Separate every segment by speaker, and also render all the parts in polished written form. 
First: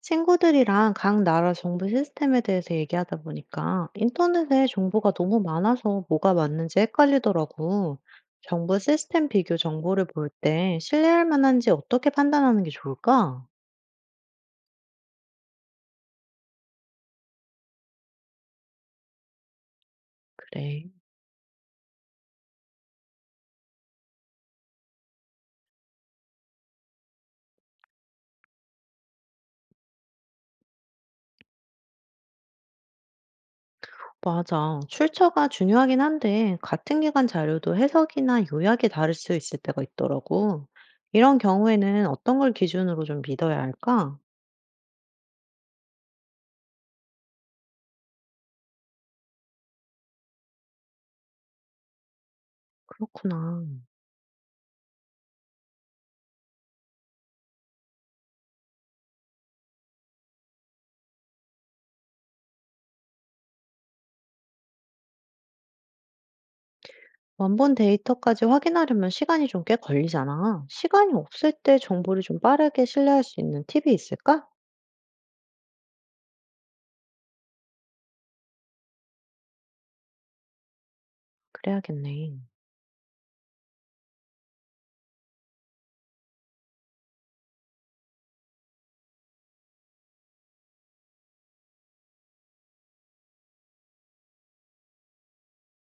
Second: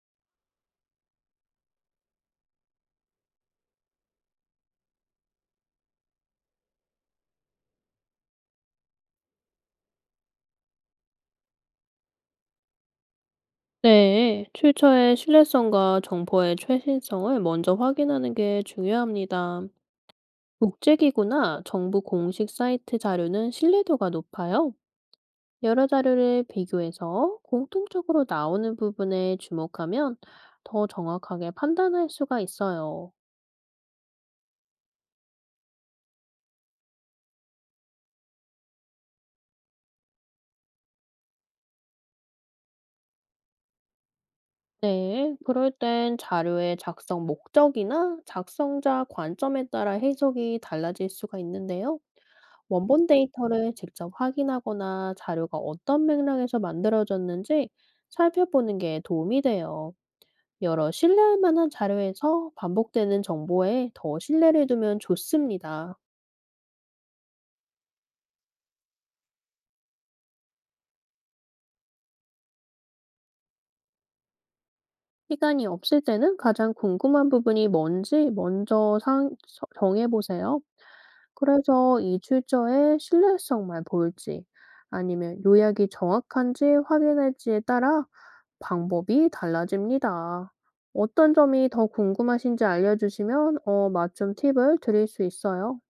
Speaker 1: 친구들이랑 각 나라 정부 시스템에 대해서 얘기하다 보니까 인터넷에 정보가 너무 많아서 뭐가 맞는지 헷갈리더라고. 정부 시스템 비교 정보를 볼 때 신뢰할 만한지 어떻게 판단하는 게 좋을까?
Speaker 2: 네, 출처의 신뢰성과 정보의 최신성을 먼저 확인하는 게 중요합니다.
Speaker 1: 그래.
Speaker 2: 국제기구나 정부 공식 사이트 자료는 신뢰도가 높아요. 여러 자료를 비교해서 공통적으로 나오는 부분에 주목하면 더 정확하게 판단할 수가 있어요.
Speaker 1: 맞아. 출처가 중요하긴 한데 같은 기관 자료도 해석이나 요약이 다를 수 있을 때가 있더라고. 이런 경우에는 어떤 걸 기준으로 좀 믿어야 할까?
Speaker 2: 네, 그럴 땐 자료의 작성 목적이나 작성자 관점에 따라 해석이 달라질 수가 있는데요. 원본
Speaker 1: 그렇구나.
Speaker 2: 데이터를 직접 확인하거나 자료가 어떤 맥락에서 만들어졌는지 살펴보는 게 도움이 돼요. 여러 신뢰할 만한 자료에서 반복되는 정보에 더 신뢰를 두면 좋습니다.
Speaker 1: 원본 데이터까지 확인하려면 시간이 좀 꽤 걸리잖아. 시간이 없을 때 정보를 좀 빠르게 신뢰할 수 있는 팁이 있을까?
Speaker 2: 시간이 없을 때는 가장 궁금한 부분이 뭔지 먼저 상 서 정해 보세요. 그래서 이
Speaker 1: 그래야겠네.
Speaker 2: 출처의 신뢰성만 볼지 아니면 요약이 정확한지 확인할지에 따라 방법이 달라집니다. 어떤 점이 더 궁금하신지 알려주시면 맞춤 팁을 드릴 수 있어요.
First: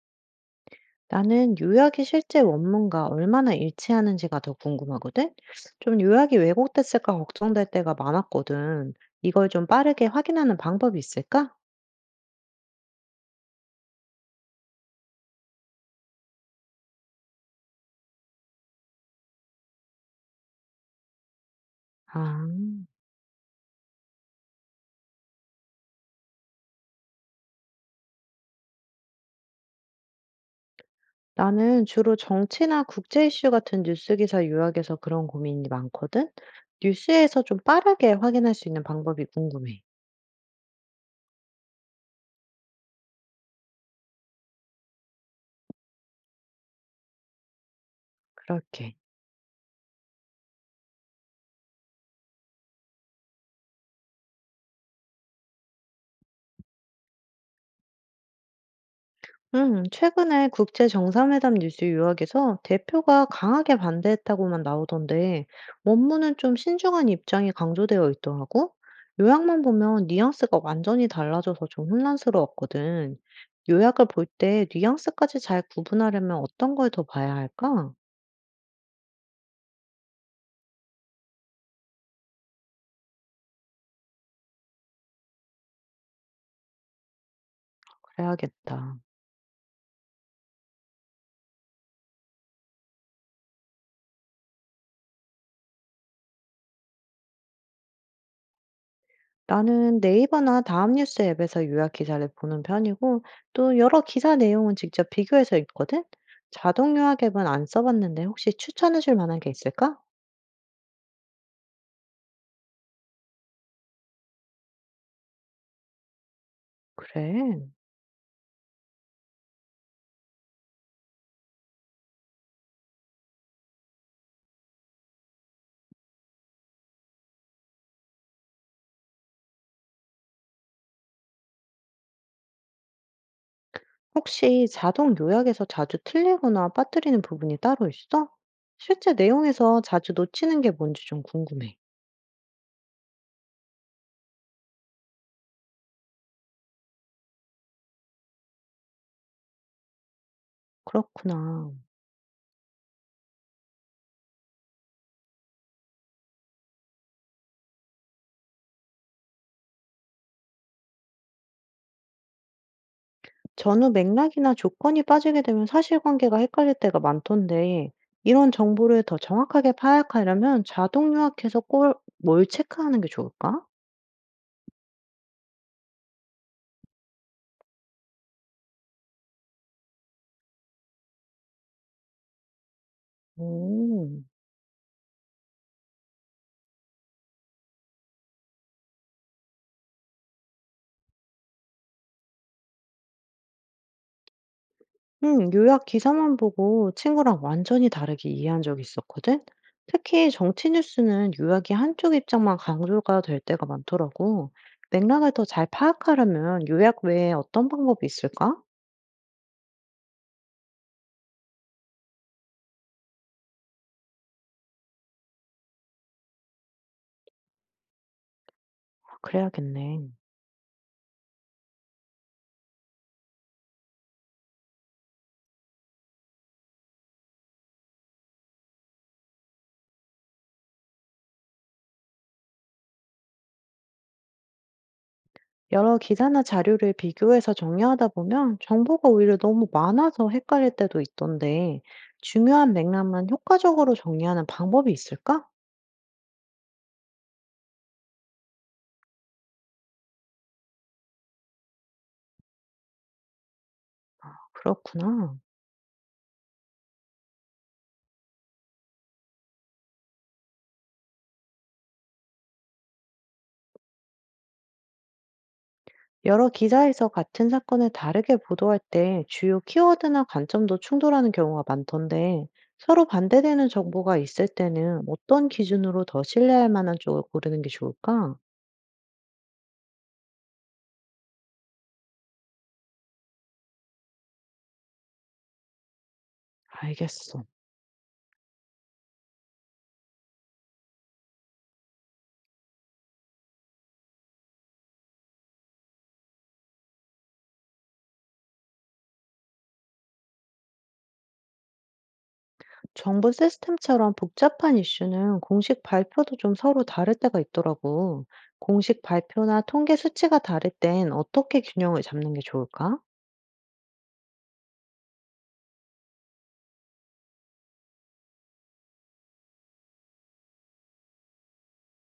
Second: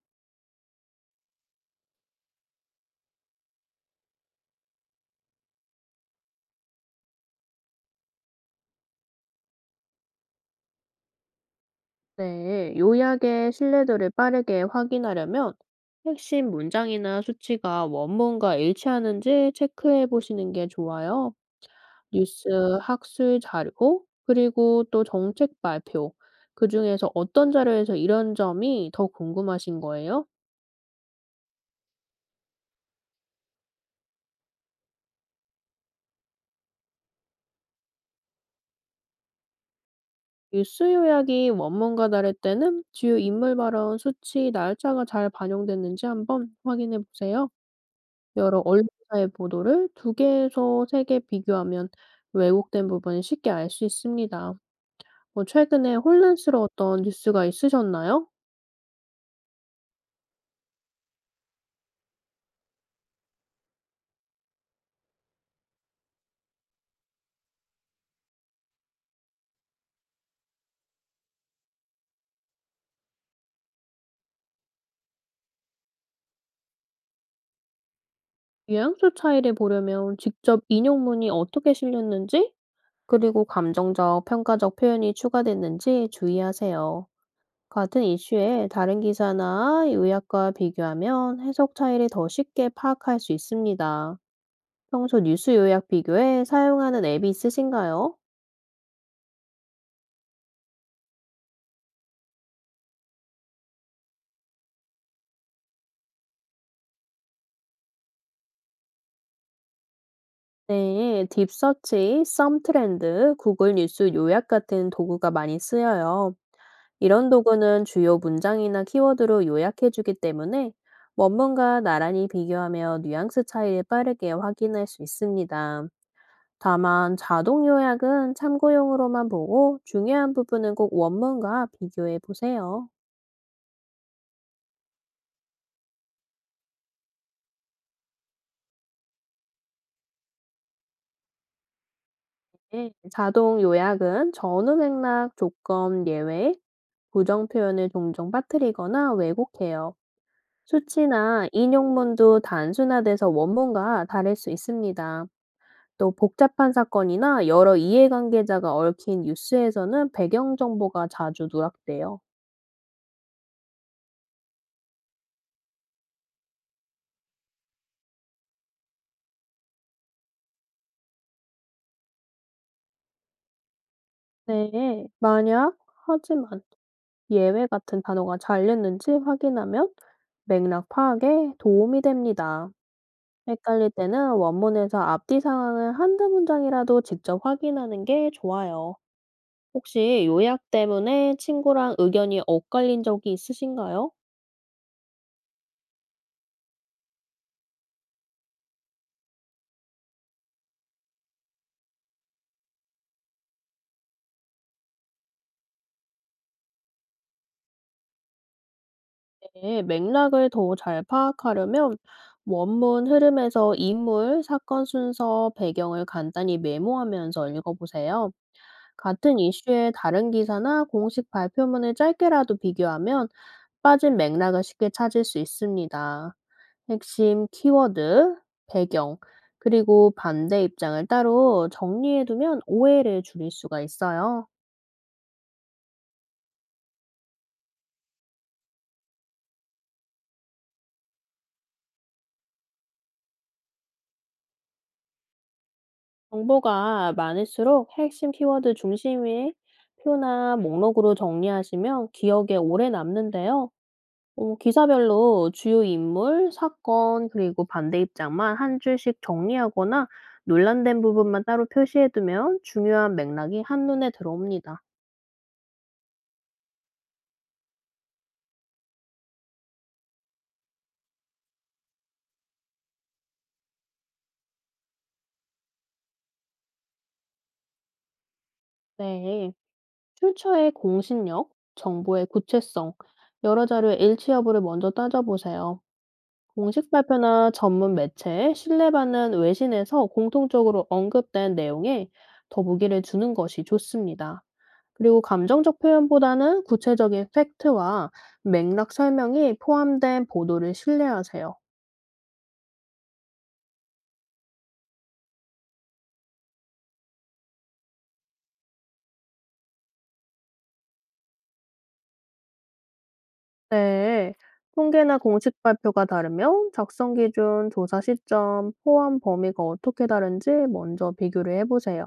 Speaker 1: 나는 요약이 실제 원문과 얼마나 일치하는지가 더 궁금하거든? 좀 요약이 왜곡됐을까 걱정될 때가 많았거든. 이걸 좀 빠르게 확인하는 방법이 있을까?
Speaker 2: 네, 요약의 신뢰도를 빠르게 확인하려면 핵심 문장이나 수치가 원문과 일치하는지 체크해 보시는 게 좋아요. 뉴스,
Speaker 1: 아,
Speaker 2: 학술 자료, 그리고 또 정책 발표. 그중에서 어떤 자료에서 이런 점이 더 궁금하신 거예요?
Speaker 1: 나는 주로 정치나 국제 이슈 같은 뉴스 기사 요약에서 그런 고민이 많거든? 뉴스에서 좀 빠르게 확인할 수 있는 방법이 궁금해.
Speaker 2: 뉴스 요약이 원문과 다를 때는 주요 인물 발언, 수치, 날짜가 잘 반영됐는지 한번 확인해 보세요. 여러
Speaker 1: 그럴게.
Speaker 2: 언론사의 보도를 두 개에서 세 개 비교하면 왜곡된 부분을 쉽게 알 수 있습니다. 뭐 최근에 혼란스러웠던 뉴스가 있으셨나요?
Speaker 1: 최근에 국제 정상회담 뉴스 요약에서 대표가 강하게 반대했다고만 나오던데, 원문은 좀 신중한 입장이 강조되어 있더라고? 요약만 보면 뉘앙스가 완전히 달라져서 좀 혼란스러웠거든. 요약을 볼 때 뉘앙스까지 잘 구분하려면 어떤 걸 더 봐야 할까?
Speaker 2: 유양수 차이를 보려면 직접 인용문이 어떻게 실렸는지 그리고 감정적, 평가적 표현이 추가됐는지 주의하세요. 같은 이슈에
Speaker 1: 그래야겠다.
Speaker 2: 다른 기사나 요약과 비교하면 해석 차이를 더 쉽게 파악할 수 있습니다. 평소 뉴스 요약 비교에 사용하는 앱이 있으신가요?
Speaker 1: 나는 네이버나 다음 뉴스 앱에서 요약 기사를 보는 편이고, 또 여러 기사 내용은 직접 비교해서 읽거든? 자동 요약 앱은 안 써봤는데 혹시 추천해줄 만한 게 있을까?
Speaker 2: 네, 딥서치, 썸트렌드, 구글 뉴스 요약 같은 도구가 많이 쓰여요. 이런
Speaker 1: 그래.
Speaker 2: 도구는 주요 문장이나 키워드로 요약해주기 때문에 원문과 나란히 비교하며 뉘앙스 차이를 빠르게 확인할 수 있습니다. 다만 자동 요약은 참고용으로만 보고 중요한 부분은 꼭 원문과 비교해 보세요.
Speaker 1: 혹시 자동 요약에서 자주 틀리거나 빠뜨리는 부분이 따로 있어? 실제 내용에서 자주 놓치는 게 뭔지 좀 궁금해.
Speaker 2: 네, 자동 요약은 전후 맥락, 조건, 예외, 부정 표현을 종종 빠뜨리거나 왜곡해요. 수치나
Speaker 1: 그렇구나.
Speaker 2: 인용문도 단순화돼서 원문과 다를 수 있습니다. 또 복잡한 사건이나 여러 이해관계자가 얽힌 뉴스에서는 배경 정보가 자주 누락돼요.
Speaker 1: 전후 맥락이나 조건이 빠지게 되면 사실관계가 헷갈릴 때가 많던데, 이런 정보를 더 정확하게 파악하려면 자동 요약해서 뭘 체크하는 게 좋을까?
Speaker 2: 네, 만약, 하지만 예외 같은 단어가 잘렸는지 확인하면 맥락 파악에 도움이 됩니다. 헷갈릴
Speaker 1: 오,
Speaker 2: 때는 원문에서 앞뒤 상황을 한두 문장이라도 직접 확인하는 게 좋아요. 혹시 요약 때문에 친구랑 의견이 엇갈린 적이 있으신가요?
Speaker 1: 응, 요약 기사만 보고 친구랑 완전히 다르게 이해한 적이 있었거든? 특히 정치 뉴스는 요약이 한쪽 입장만 강조가 될 때가 많더라고. 맥락을 더 잘 파악하려면 요약 외에 어떤 방법이 있을까?
Speaker 2: 네, 맥락을 더 잘 파악하려면 원문 흐름에서 인물, 사건 순서, 배경을 간단히 메모하면서 읽어보세요. 같은 이슈의
Speaker 1: 그래야겠네.
Speaker 2: 다른 기사나 공식 발표문을 짧게라도 비교하면 빠진 맥락을 쉽게 찾을 수 있습니다. 핵심 키워드, 배경, 그리고 반대 입장을 따로 정리해두면 오해를 줄일 수가 있어요.
Speaker 1: 여러 기사나 자료를 비교해서 정리하다 보면 정보가 오히려 너무 많아서 헷갈릴 때도 있던데, 중요한 맥락만 효과적으로 정리하는 방법이 있을까?
Speaker 2: 정보가 많을수록 핵심 키워드 중심의 표나 목록으로 정리하시면 기억에 오래 남는데요.
Speaker 1: 그렇구나.
Speaker 2: 기사별로 주요 인물, 사건, 그리고 반대 입장만 한 줄씩 정리하거나 논란된 부분만 따로 표시해두면 중요한 맥락이 한눈에 들어옵니다.
Speaker 1: 여러 기사에서 같은 사건을 다르게 보도할 때 주요 키워드나 관점도 충돌하는 경우가 많던데, 서로 반대되는 정보가 있을 때는 어떤 기준으로 더 신뢰할 만한 쪽을 고르는 게 좋을까?
Speaker 2: 네. 출처의 공신력, 정보의 구체성, 여러 자료의 일치 여부를 먼저 따져보세요. 공식
Speaker 1: 알겠어.
Speaker 2: 발표나 전문 매체에 신뢰받는 외신에서 공통적으로 언급된 내용에 더 무게를 주는 것이 좋습니다. 그리고 감정적 표현보다는 구체적인 팩트와 맥락 설명이 포함된 보도를 신뢰하세요.
Speaker 1: 정부 시스템처럼 복잡한 이슈는 공식 발표도 좀 서로 다를 때가 있더라고. 공식 발표나 통계 수치가 다를 땐 어떻게 균형을 잡는 게 좋을까?
Speaker 2: 네. 통계나 공식 발표가 다르면 작성 기준, 조사 시점, 포함 범위가 어떻게 다른지 먼저 비교를 해보세요.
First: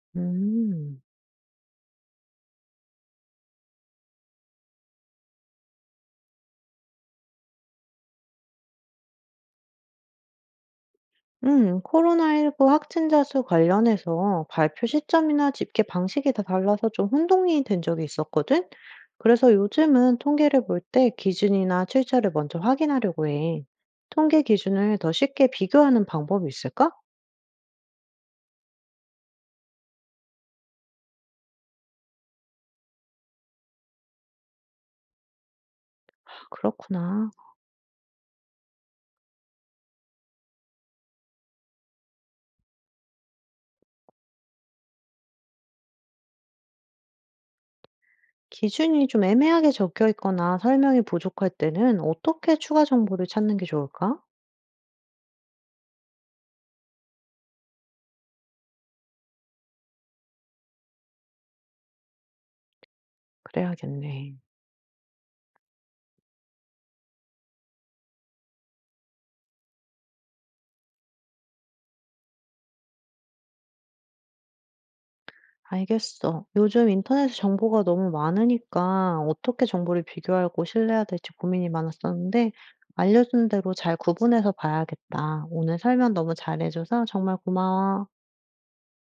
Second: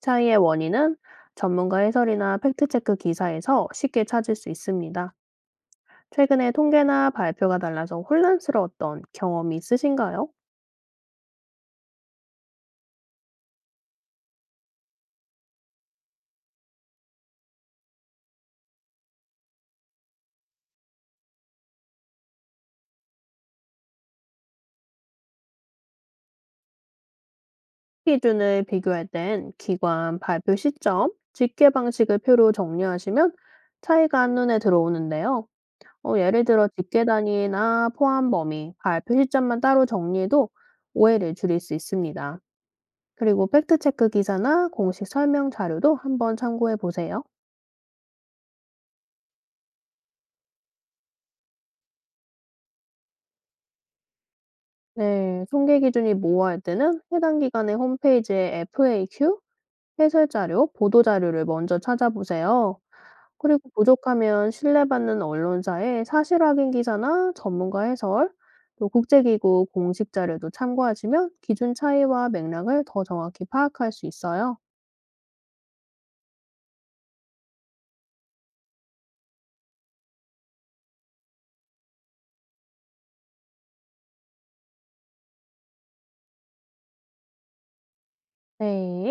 Speaker 2: 차이의 원인은
Speaker 1: 음,
Speaker 2: 전문가 해설이나 팩트체크 기사에서 쉽게 찾을 수 있습니다. 최근에 통계나 발표가 달라서 혼란스러웠던 경험이 있으신가요?
Speaker 1: 코로나19 확진자 수 관련해서 발표 시점이나 집계 방식이 다 달라서 좀 혼동이 된 적이 있었거든? 그래서 요즘은 통계를 볼 때 기준이나 출처를 먼저 확인하려고 해. 통계 기준을 더 쉽게 비교하는 방법이 있을까?
Speaker 2: 기준을 비교할 땐 기관, 발표 시점, 집계 방식을 표로 정리하시면 차이가 한눈에 들어오는데요. 예를 들어 집계
Speaker 1: 그렇구나.
Speaker 2: 단위나 포함 범위, 발표 시점만 따로 정리해도 오해를 줄일 수 있습니다. 그리고 팩트체크 기사나 공식 설명 자료도 한번 참고해 보세요.
Speaker 1: 기준이 좀 애매하게 적혀 있거나 설명이 부족할 때는 어떻게 추가 정보를 찾는 게 좋을까?
Speaker 2: 네, 통계 기준이 모호할 때는 해당 기관의 홈페이지에 FAQ, 해설 자료, 보도 자료를 먼저 찾아보세요. 그리고
Speaker 1: 그래야겠네.
Speaker 2: 부족하면 신뢰받는 언론사의 사실 확인 기사나 전문가 해설, 또 국제기구 공식 자료도 참고하시면 기준 차이와 맥락을 더 정확히 파악할 수 있어요.
Speaker 1: 알겠어. 요즘 인터넷에 정보가 너무 많으니까 어떻게 정보를 비교하고 신뢰해야 될지 고민이 많았었는데 알려준 대로 잘 구분해서 봐야겠다. 오늘 설명 너무 잘해줘서 정말 고마워.
Speaker 2: 네.